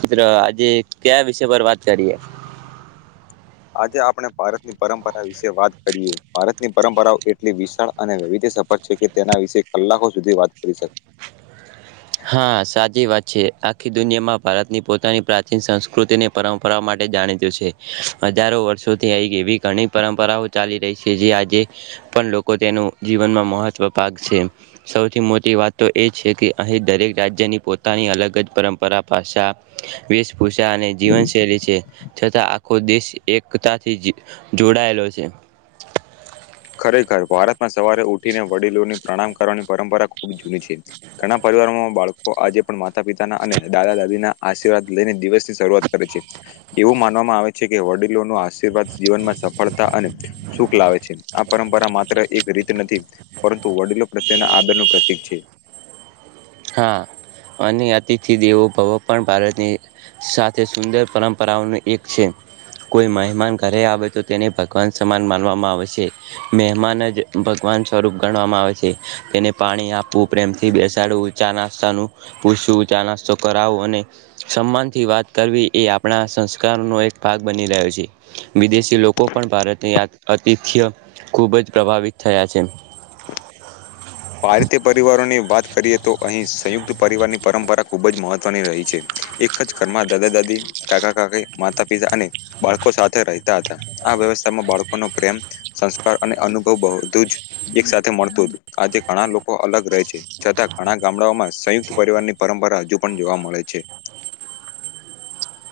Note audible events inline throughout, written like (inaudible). મિતિત્રો આજે કયા વિષય પર વાત કરીએ આજે આપણે ભારતની પરંપરા વિશે વાત કરીએ ભારતની પરંપરા એટલી વિશાળ અને વવિધ્ય સફળ છે કે તેના વિશે કલાકો સુધી વાત કરી શકે હા સાચી વાત છે છે આખી દુનિયામાં ભારતની પોતાની પ્રાચીન સંસ્કૃતિની પરંપરા માટે જાણીતું છે હજારો વર્ષોથી આ એવી ઘણી પરંપરાઓ ચાલી રહી છે જે આજે પણ લોકો તેનું જીવન માં મહત્વ પાક છે સૌથી મોટી વાત તો એ છે કે અહીં દરેક રાજ્યની પોતાની અલગ જ પરંપરા ભાષા વેશ ભૂષા અને જીવનશૈલી છે છતાં આખો દેશ એકતાથી જોડાયેલો છે ખરેખર ભારતમાં સવારે ઉઠીને વડીલોની પ્રણામ કરવાની પરંપરા ખૂબ જૂની છે ઘણા પરિવારોમાં બાળકો આજે પણ માતા પિતાના અને દાદા દાદી ના આશીર્વાદ લઈને દિવસ ની શરૂઆત કરે છે એવું માનવામાં આવે છે કે વડીલોનું આસન આશીવાદ જીવનમાં સફળતા અને સુખ લાવે છે આ પરંપરા માત્ર એક નથી પરંતુ વડીલો પ્રત્યેના આદર ન પ્રતિક છે હા અને અતિથિ દેવો ભવ પણ ભારતની સાથે સુંદર પરંપરાઓનું એક છે કોઈ મહેમાન ઘરે આવે તો તેને ભગવાન સમાન માનવામાં આવે છે મહેમાન જ સ્વરૂપ ગણવામાં આવે છે તેને પાણી આપવું પ્રેમથી બેસાડવું ચા નાસ્તા નું પૂછવું ચા નાસ્તો કરાવો અને સન્માન થી વાત કરવી એ આપણા સંસ્કારનો એક ભાગ બની રહ્યો છે વિદેશી લોકો પણ ભારતની આતિથ્ય ખૂબ જ પ્રભાવિત થયા છે પારધી પરિવારોની વાત કરીએ તો અહીં સંયુક્ત પરિવારની પરંપરા ખૂબ જ મહત્વની રહી છે એક જ ઘરમાં દાદા દાદી કાકા કાકા માતા પિતા અને બાળકો સાથે રહેતા હતા આ વ્યવસ્થામાં બાળકોનો પ્રેમ સંસ્કાર અને અનુભવ બધું જ એક સાથે મળતો હત આજે ઘણા લોકો અલગ રહે છે છતાં ઘણા ગામડા માં સંયુક્ત પરિવાર ની પરંપરા હજુ પણ જોવા મળે છે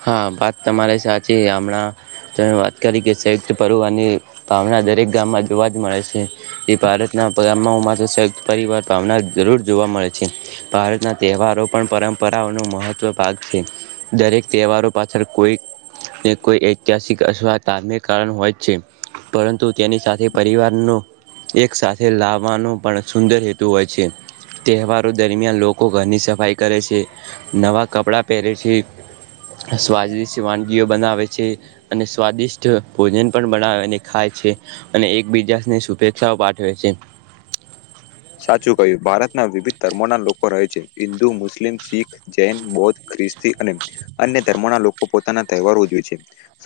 હા વાત તમારે સાચી હમણાં તમે વાત કરી કે સંયુક્ત પરવાની ભાવના દરેક ગામમાં જોવા જ મળે છે એ ભારતના ગામમાંત પરિવાર ભાવના જરૂર જોવા મળે છે ભારતના તહેવારો પણ પરંપરાઓનો મહત્વ ભાગ છે દરેક તહેવારો પાછળ કોઈ કોઈ ઐતિહાસિક અથવા ધાર્મિક કારણ હોય છે પરંતુ તેની સાથે પરિવારનો એક સાથે લાવવાનો પણ સુંદર હેતુ હોય છે તહેવાર દરમિયાન લોકો ઘરની સફાઈ કરે છે નવા કપડા પહેરે છે સ્વાદિ્ટ વાનગીઓ બનાવે છે અને સ્વાદિષ્ટ ભોજન પણ બનાવે અને ખાય છે છે અને એકબીજાની શુભેચ્છાઓ પાઠવે છે (unintelligible) સાચું કહ્યું ભારતના વિવિધ ધર્મો ના લોકો રહે છે હિન્દુ મુસ્લિમ શીખ જૈન બૌદ્ધ ખ્રિસ્તી અને અન્ય ધર્મોના લોકો પોતાના તહેવારો જોઈ છે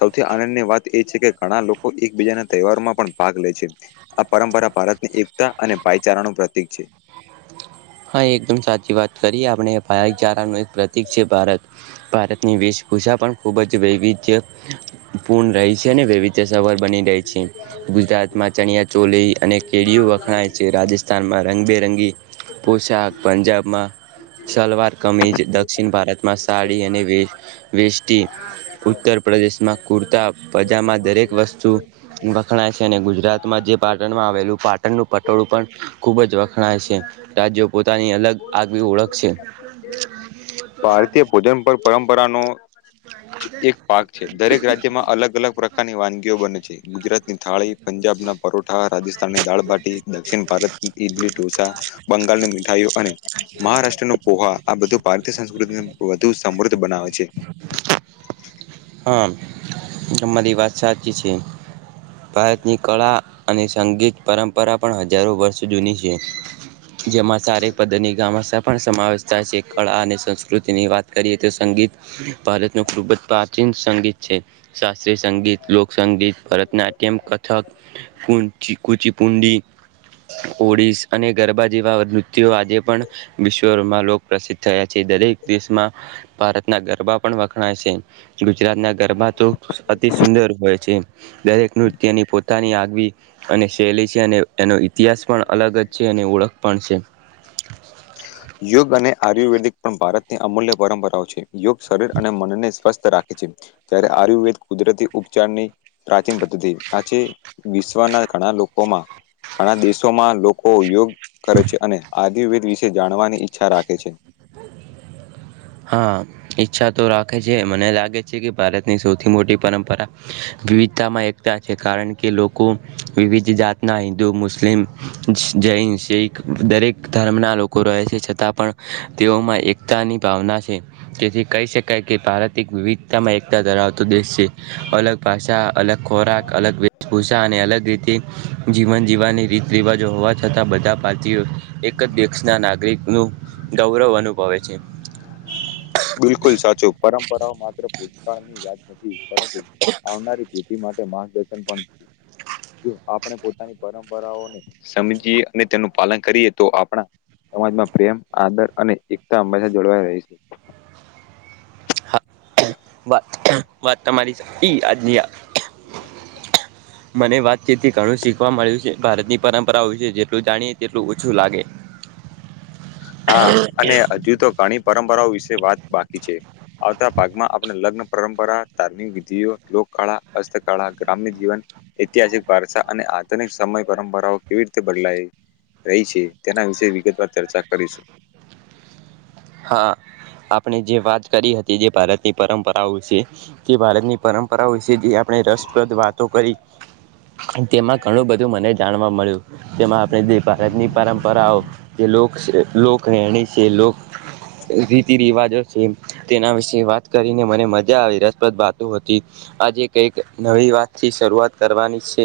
સૌથી આનંદની વાત એ છે કે ઘણા લોકો એકબીજા ના તહેવારો માં પણ ભાગ લે છે આ પરંપરા ભારત ની એકતા અને ભ વિચારણનું પ્રતીિક છે હા એકદમ સાચી વાત કરીએ આપણે ભચારાનું એક પ્રતિક છે ભારત, ભારતની વિશ ગુષા પણ ખૂબ જ વૈવિધ્ય, પૂર્ણ રહે છે અને વૈવિધ્ય સવર બની રહે છે. ગુજરાત માં ચણિયા ચોલી અને કેળિયું વખણાય છે રાજસ્થાન માં રંગબેરંગી પોશાક પંજાબમાં સલવાર કમીજ દક્ષિણ ભારતમાં સાડી અને વેસ્ટી ઉત્તર પ્રદેશમાં કુર્તા પજામા દરેક વસ્તુ વખણાય છે અને ગુજરાતમાં જે પાટણમાં આવેલું પાટણનું પટોળું પણ, ખૂબ જ વખણાય છે. રાજ્યો પોતાની અલગ આગવી ઓળખ છે. ભારતીય ભોજન પર પરંપરા ન એક પાક છે દરેક રાજ્યમાં અલગ અલગ પ્રકારની વાનગીઓ બને છે, ગુજરાતની થાળી પંજાબ ના પરોઠા રાજસ્થાનની દાળભાટી દક્ષિણ ભારત ઈડલઢોંસા. બંગાળની મીઠાઈઓ અને મહારાષ્ટ્ર ન પોહા આ બધું ભારતીય સંસ્કૃતિને વધુ સમૃદ્ધ બનાવે છે. હા તમારી વાદ સાચી છે. ભારતની કળા અને સંગીત પરંપરા પણ હજારો વર્ષ જૂની છે. જેમાં સારેક પદરની ગામા પણ સમાવેશ થાય છે કળા અને સંસ્કૃતિની વાત કરીએ તો સંગીત, ભારતનું ખૂબ જ પ્રાચીન સંગીત છે. શાસ્ત્રીય સંગીત લોકસંગીત ભરતનાટ્યમ કથક, પ ચીકુચીપુંડી ઓડસ અનેક જેવા નૃત આજે પણ, વિશ્વમાં લોક પ્રસિદ્ધ થયા છે દરેક દેશમાં, ભારત ના ગરબા પણ વખણાય છે, ગુજરાત ના ગરબા તો અતિ સુંદર હોય છે, દરેક નૃત્યની પોતાની આગવી અને શૈલી છે અને એનો ઇતિહાસ પણ અલગ જ છે અને ઓળખ પણ છે. યોગ અને આયુર્વેદિક પણ ભારતની અમૂલ્ય પરંપરાઓ છે. યોગ શરીર અને મન ને સ્વસ્થ રાખે. જ્યારે આયુર્વેદ કુદરતી ઉપચારની પ્રાચીન પદ્ધતિ આ છે. વિશ્વના ઘણા લોકોમાં, ઘણા દેશોમાં લોકો યોગ કરે છે અને આ દ વિશે જાણવાની ઈચ્છા રાખે છે. હ (inaudible) હા ઈચ્છા તો રાખે છે મને લાગે છે કે ભારતની સૌથી મોટી પરંપરા વિવિધતામાં એકતા છે કારણ કે લોકો, વિવિધ જાતના હિન્દુ મુસ્લિમ જૈન શીખ દરેક ધર્મના લોકો રહે છે છતાં પણ, તેઓમાં એકતાની ભાવના છે, જેથી કહી શકાય કે ભારત એક વિવિધતામાં એકતા ધરાવતો દેશ છે, અલગ ભાષા અલગ ખોરાક અલગ વેશભૂષા અને અલગ રીતે, જીવન જીવવાની રીત રિવાજો હોવા થતાં બધા ભારતીયો, એક જ દેશના નાગરિક નું ગૌરવ અનુભવે છે. ભકાળ ની યાદ નથી પરંતુ, આવનારી પેઢી માટે માર્ગદર્શન પણ છે. જો આપણે પોતાની પરંપરાઓને સમજીએ અને તેનું પાલન કરીએ તો આપણા સમાજમાં પ્રેમ આદર અને એકતા હંમેશા જળવાઈ રહી છે. હા વાત વાત તમારી ઈ આજની (inaudible) મને વાતચથી ઘણું શીખવા મળ્યું છે ભારતની પરંપરાઓ વિશે જેટલું જાણીએ તેટલું ઓછું લાગે. હા અને હજુ તો ઘણી પરંપરાઓ વિશે વાત બાકી છે, આવતા ભાગમાં આપણે લગ્ન પરંપરા ધાર્મિક વિધિઓ લોક કળા હસ્તકળા ગ્રામ્ય જીવન ઐતિહાસિક ભરસા અને આધુનિક સમય પરંપરાઓ કેવી રીતે બદલાય રહી છે, તેના વિશે વિગતવાર ચર્ચા કરીશું હા આપણે જે વાત કરી હતી જે ભારતની પરંપરાઓ છે, તે ભારતની પરંપરાઓ છે જે આપણે રસ વાતો કરી તેમાં ઘણું બધું મને જાણવા મળ્યું, તેમાં આપણે જે ભારતની પરંપરાઓ જે લોક લોક રહેણી છે લો રીતિ રિવાજ તેના વિશે વાત કરીને મને મજા આવી રસપ્રદ વાતો હતી આજે કઈક નવી વાતથી શરૂઆત કરવાની છે.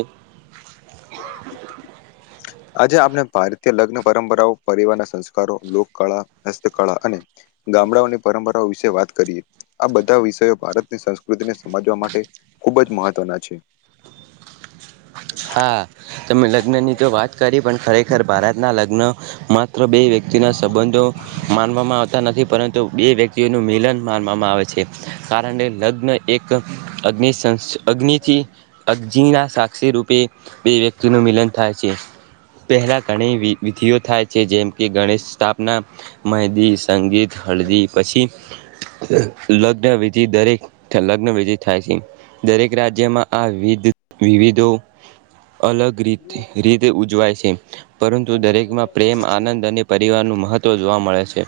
આજે આપણે ભારતીય લગ્ન પરંપરાઓ, પરિવારના સંસ્કારો, લોકકળા, હસ્તકળા અને ગામડાઓની પરંપરાઓ વિશે વાત કરીએ આ બધા વિષયો ભારતની સંસ્કૃતિને સમજવા માટે ખૂબ જ મહત્વના છે. હા તમે લગ્નની તો વાત કરી પણ ખરેખર ભારતના લગ્ન માત્ર બે વ્યક્તિના સંબંધો માનવામાં આવતા નથી પરંતુ બે વ્યક્તિઓનું મિલન માનવામાં આવે છે. કાર લગ્ન એક અગ્નિ સં અગ્નિથી (unintelligible) સાક્ષી રૂપી બે વ્યક્તિનું મિલન થાય છે પહેલા ઘણી વિધિઓ થાય છે જેમ કે ગણેશ સ્થાપના, મહેંદી, સંગીત, હલદી પછી હ લગ્ન વિધિ દરેક લગ્ન વિધિ થાય છે દરેક રાજ્યમાં આ વિવિધ વિવિધ તેઓ અલગ રીતે રીતે ઉજવાય છે. પરંતુ દરેકમાં પ્રેમ, આનંદ અને પરિવારનું મહત્ત્વ જોવા મળે છે.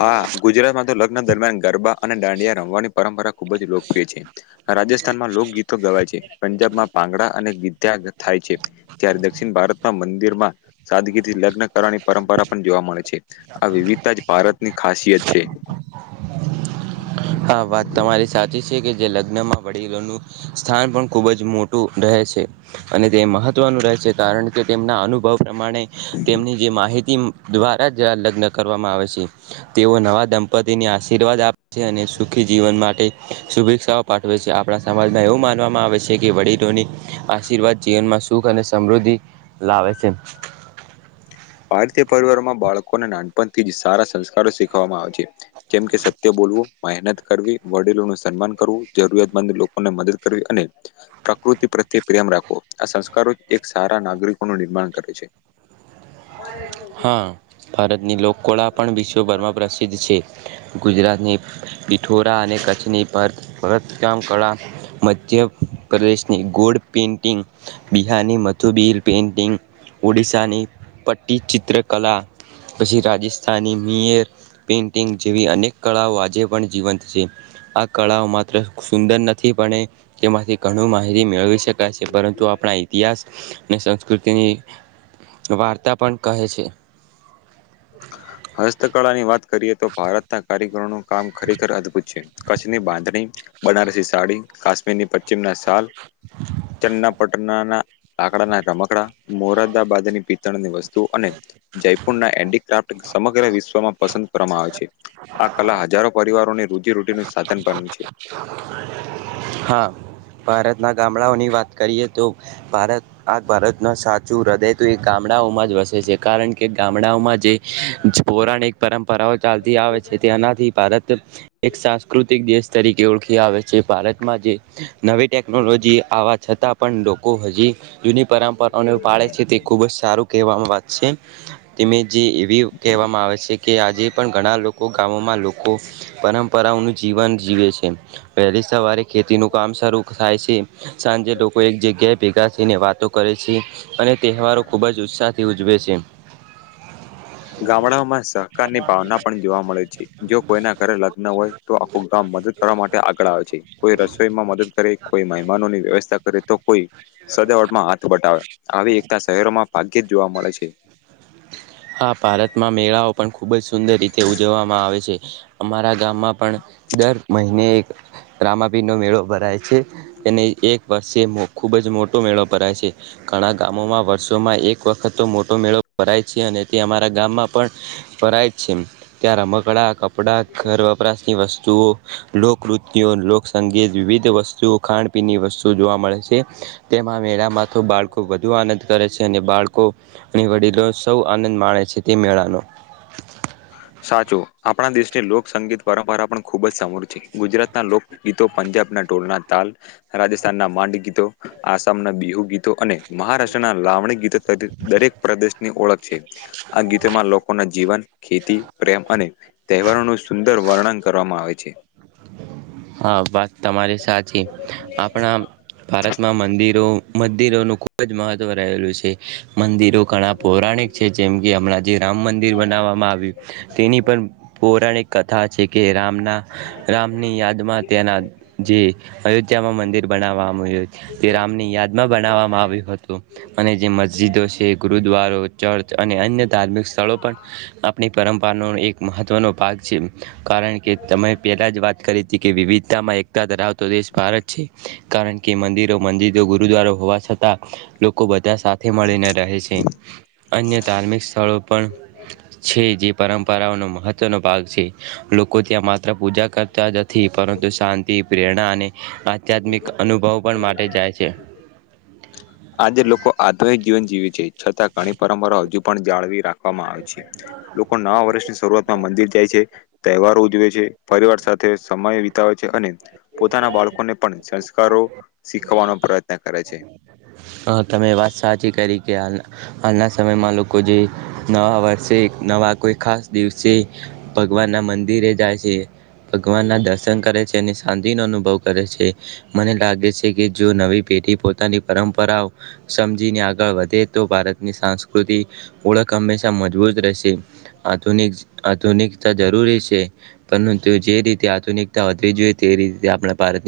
હા ગુજરાતમાં તો દરમિયાન ગરબા અને દાંડિયા રમવાની પરંપરા ખુબ જ લોકપ્રિય છે રાજસ્થાનમાં લોકગીત ગવાય છે, પંજાબમાં ભાગડા અને ગીથયા થાય છે જ્યારે દક્ષિણ ભારતમાં મંદિરમાં સાદગીરીથી લગ્ન કરવાની પરંપરા પણ જોવા મળે છે આ વિવિધતા જ ભારતની ખાસિયત છે. હા વાત તમારી સાચી છે કે જે લગ વડીલોનું સ્થાન પણ ખુબ જ મોટું રહે છે અને તે મહત્વનું રહે છે કા કરણ કે તેમના અનુભવ પ્રમાણે તેમની જે માહિ તી દ્વારા જ લગ્ન કરવામાં આવે છે તેઓ નવા દંપતિને આશીર્વાદ આપે છે અને સુખી જીવન માટે શુભેચ્છાઓ પાઠવે છે આપણા સમાજમાં એવું માનવામાં આવે છે કે વડીલોની આશીર્વાદ જીવનમાં સુખ અને સમૃદ્ધિ લાવે છે. ભારતીય પરિવારોમાં બાળકોને નાનપણથી જ સારા સંસ્કારો શીખવામાં આવે છે જેમકે સત્ય બ બોલવું, મહેનત કરવી, વડીલોનું સન્માન કરવું, જરૂિયાતમંદ લોકોને મદદ કરવી અને પ્રકૃતિ પ્રત્યે પ્રેમ રાખવો આ સંસ્કારો એક સારા નાગરિકોનું નિર્માણ કરે છે. હા, ભારતની લોકકળા પણ વિશ્વભરમાં પ્રસિદ્ધ છે. ગુજરાતની પિઠોરા અને કચ્છની ભાર ભરતકામ કળા મધ્ મધ્યપ્રદેશની ગોડ પેન્ટિંગ, બિહારની મથુબિહલ પેઇન્ટિંગ ઓડિશાની પટ્ટી ચિત્રકલા પછી રાજસ્થાની મેયર પેન્ટિંગ જેવી અનેક કળાઓ આજે પણ જીવંત છે. આ કળાઓ માત્ર સુંદર નથી પણ એ તેમાંથી ઘણું માહિતી મેળવી શકાય છે પરંતુ આપણા ઈતિહાસ અને સંસ્કૃતિની વાર્તા પણ કહે છે. હસ્તકળાની વાત કરીએ તો ભારતના કારીગરોનું કામ ખરેખર અદભુત છે કચ્છની બાંધણી બનારસી સાડી, કાશ્મીરની પશ્ચિમના શાલ, ચન્નાપટનાના લાકડાના રમકડા, મોરાદાબાદની પિત્તણની વસ્તુ અને જયપુરના એન્ટિક સમગ્ર વિશ્વમાં પસંદ કરવામાં આવે છે આ કલા હજારો પરિવારોની રોજીરોટીનુ હા, ભારત ના ગામડાઓની વાત કરીએ તો ભારત આ ભારતનું સાચું હૃદય તો એ ગામડાઓમાં જ વસે છે કારણ કે ગામડાઓમાં જે પૌરાણિક પરંપરાઓ ચાલતી આવે છે તેનાથી ભારત એક સા દેશ તરીકે ઓળખી આવે છે ભારતમાં જે નવી ટેકનોલોજી આવવા છતાં પણ લોકો હજી જૂની પરંપરાઓને પાળે છે તે ખૂબ જ સારું કહેવામાં વાત છે. તેમે જે એવી કહેવામાં આવે છે કે આજે પણ ઘણા લોકો ગામોમાં લોકો પરંપરાઓનું જીવન જીવે છે વહેલી સવારે ખેતી નું કામ શરૂ થાય છે સાંજે લોકો એક જગ્યાએ ભેગા થઈને વાતો કરે છે અને અને તહેવારો ખૂબ જ ઉત્સાહથી ઉજવે છે. ગામડાઓમાં સહકારની ભાવના પણ જોવા મળે છે જો કોઈના ઘરે લગ્ન હોય (unintelligible) તો આખું ગામ મદદ કરવા ધન્યવાદ માટે આગળ આવે છે કોઈ રસોઈમાં મદદ કરે કોઈ મહેમાનોની વ્યવસ્થા કરે તો કોઈ સજાવટમાં હાથ બટાવે આવી એકતા શહેરોમાં ભાગ્યે જ જોવા મળે છે હા ભારતમાં મેળાઓ પણ ખૂબ જ સુંદર રીતે ઉજવવામાં આવે છે અમારા ગામમાં પણ દર મહિને એક રામાપિર નો મેળો ભરાય છે અને એક વર્ષે ખુબ જ મોટો મેળો ભરાય છે. ઘણા ગામોમાં વર્ષોમાં એક વખત તો મોટો મેળો ભરાય છે અને અમારા ગામમાં પણ કરય છે ત્યાં રમકડા કપડા ઘર વપરાશની વસ્તુઓ લોકનૃત્ય લોકસંગીત વિવિધ વસ્તુઓ ખાાન પીનની વસ્તુઓ જો મળે છે તેમાં મેળામાં તો બાળકો વધુ આનંદ કરે છે અને બાળકો અને વડીલો સૌ આનંદ માણે છે તે મેળાનો. (inaudible) સાચો આપણા દેશની લોકસંગીત પરંપરા પણ ખુબ જ સમૂર છે ગુજરાતના લોકગીતો પંજાબના ટોલના તાલ રાજસ્થાનના માંડી ગીતો આસામના બિહુ ગીતો અને મહારાષ્ટ્રના લાવણી ગીતો દરેક પ્રદેશની ઓળખ છે આ ગીતોમાં લોકો ના જીવન પ્રેમ અને તહેવારો ન સુંદર વર્ણન કરવામાં આવે છે. હા બાત તમારી સાચી આપણા ભારતમાં મંદિરો મંદિરોનું ખૂબ ખૂબ જ મહત્વ રહેલું છે મંદિરો ઘણા પૌરાણિક છે જેમ કે હમણાં જે રામ મંદિર બનાવા આવ તેની પણ પૌરાણિક કથા છે કે રામના રામની યાદમાં તેના જે અયોધ્યામાં મંદિર બનાવવા આવ્યું છે તે રામની યાદ બનાવામાં આવ્યું હતું અને જે મસ્જિદો છે ગુરુદ્વારો ચર્ચ અને અન્ય ધાર્મિક સ્થળો પણ આપણી પરંપરાનો એક મહત્વનો ભાગ છે કારણ કે તમે પહેલા જ વાત કરી હતી કે વિવિધતામાં એકતા ધરાવતો દેશ ભારત છે કારણ કે મંદિરો મંદિદો ગુરુદ્વારા હોવા છતાં લોકો બ ત્યાં સાથે મળીને રહે છે અન્ય ધાર્મિક સ્થળો પણ છે જે પરંપરા પરા નો મહત્વો ભાગ છે લોકો ત્યાં પૂજા કરતા નથી પરંતુ શાંતિ પ્રેરણા અને આધ્યાત્મિક અનુભવ પણ માટે જાય છે. છે આજે લોકો આ તીક છતાં ઘણી પરંપરા હજુ પણ જાળવી રાખવામાં આવે છે લોકો નવા વર્ષની શરૂઆતમાં મંદિર જાય છે. તહેવાર ઉજવે છે. પરિવાર સાથે સમય વિતાવેય છે અને પોતાના બાળકોને પણ સંસ્કારો શીખવાનો પ્રયત્ન કરે છે. હા તમે વાત સાચી કરી હાલના સમયમાં લોકો જે નવા વર્ષે નવા કોઈ ખાસ દિવસે ભગવાન ના મંદિરે જાય છે. ભગવાન ના દર્શન કરે છે અને શાંતિનોો અનુભવ કરે છે મને લાગે છે કે જો નવી પેઢી થી પોતાની પરંપરા પરાાવ સમજીને આગળ વધે તો ભારતની સાંસ્કૃતિ ઓળખ હંમેશા મજબૂત રહેશે. આધુનિકતા જરૂરી છે પરંત તેુ જે રીતે આધુનિકતા વધ જોઈએ તે રીતે આપણા ભારત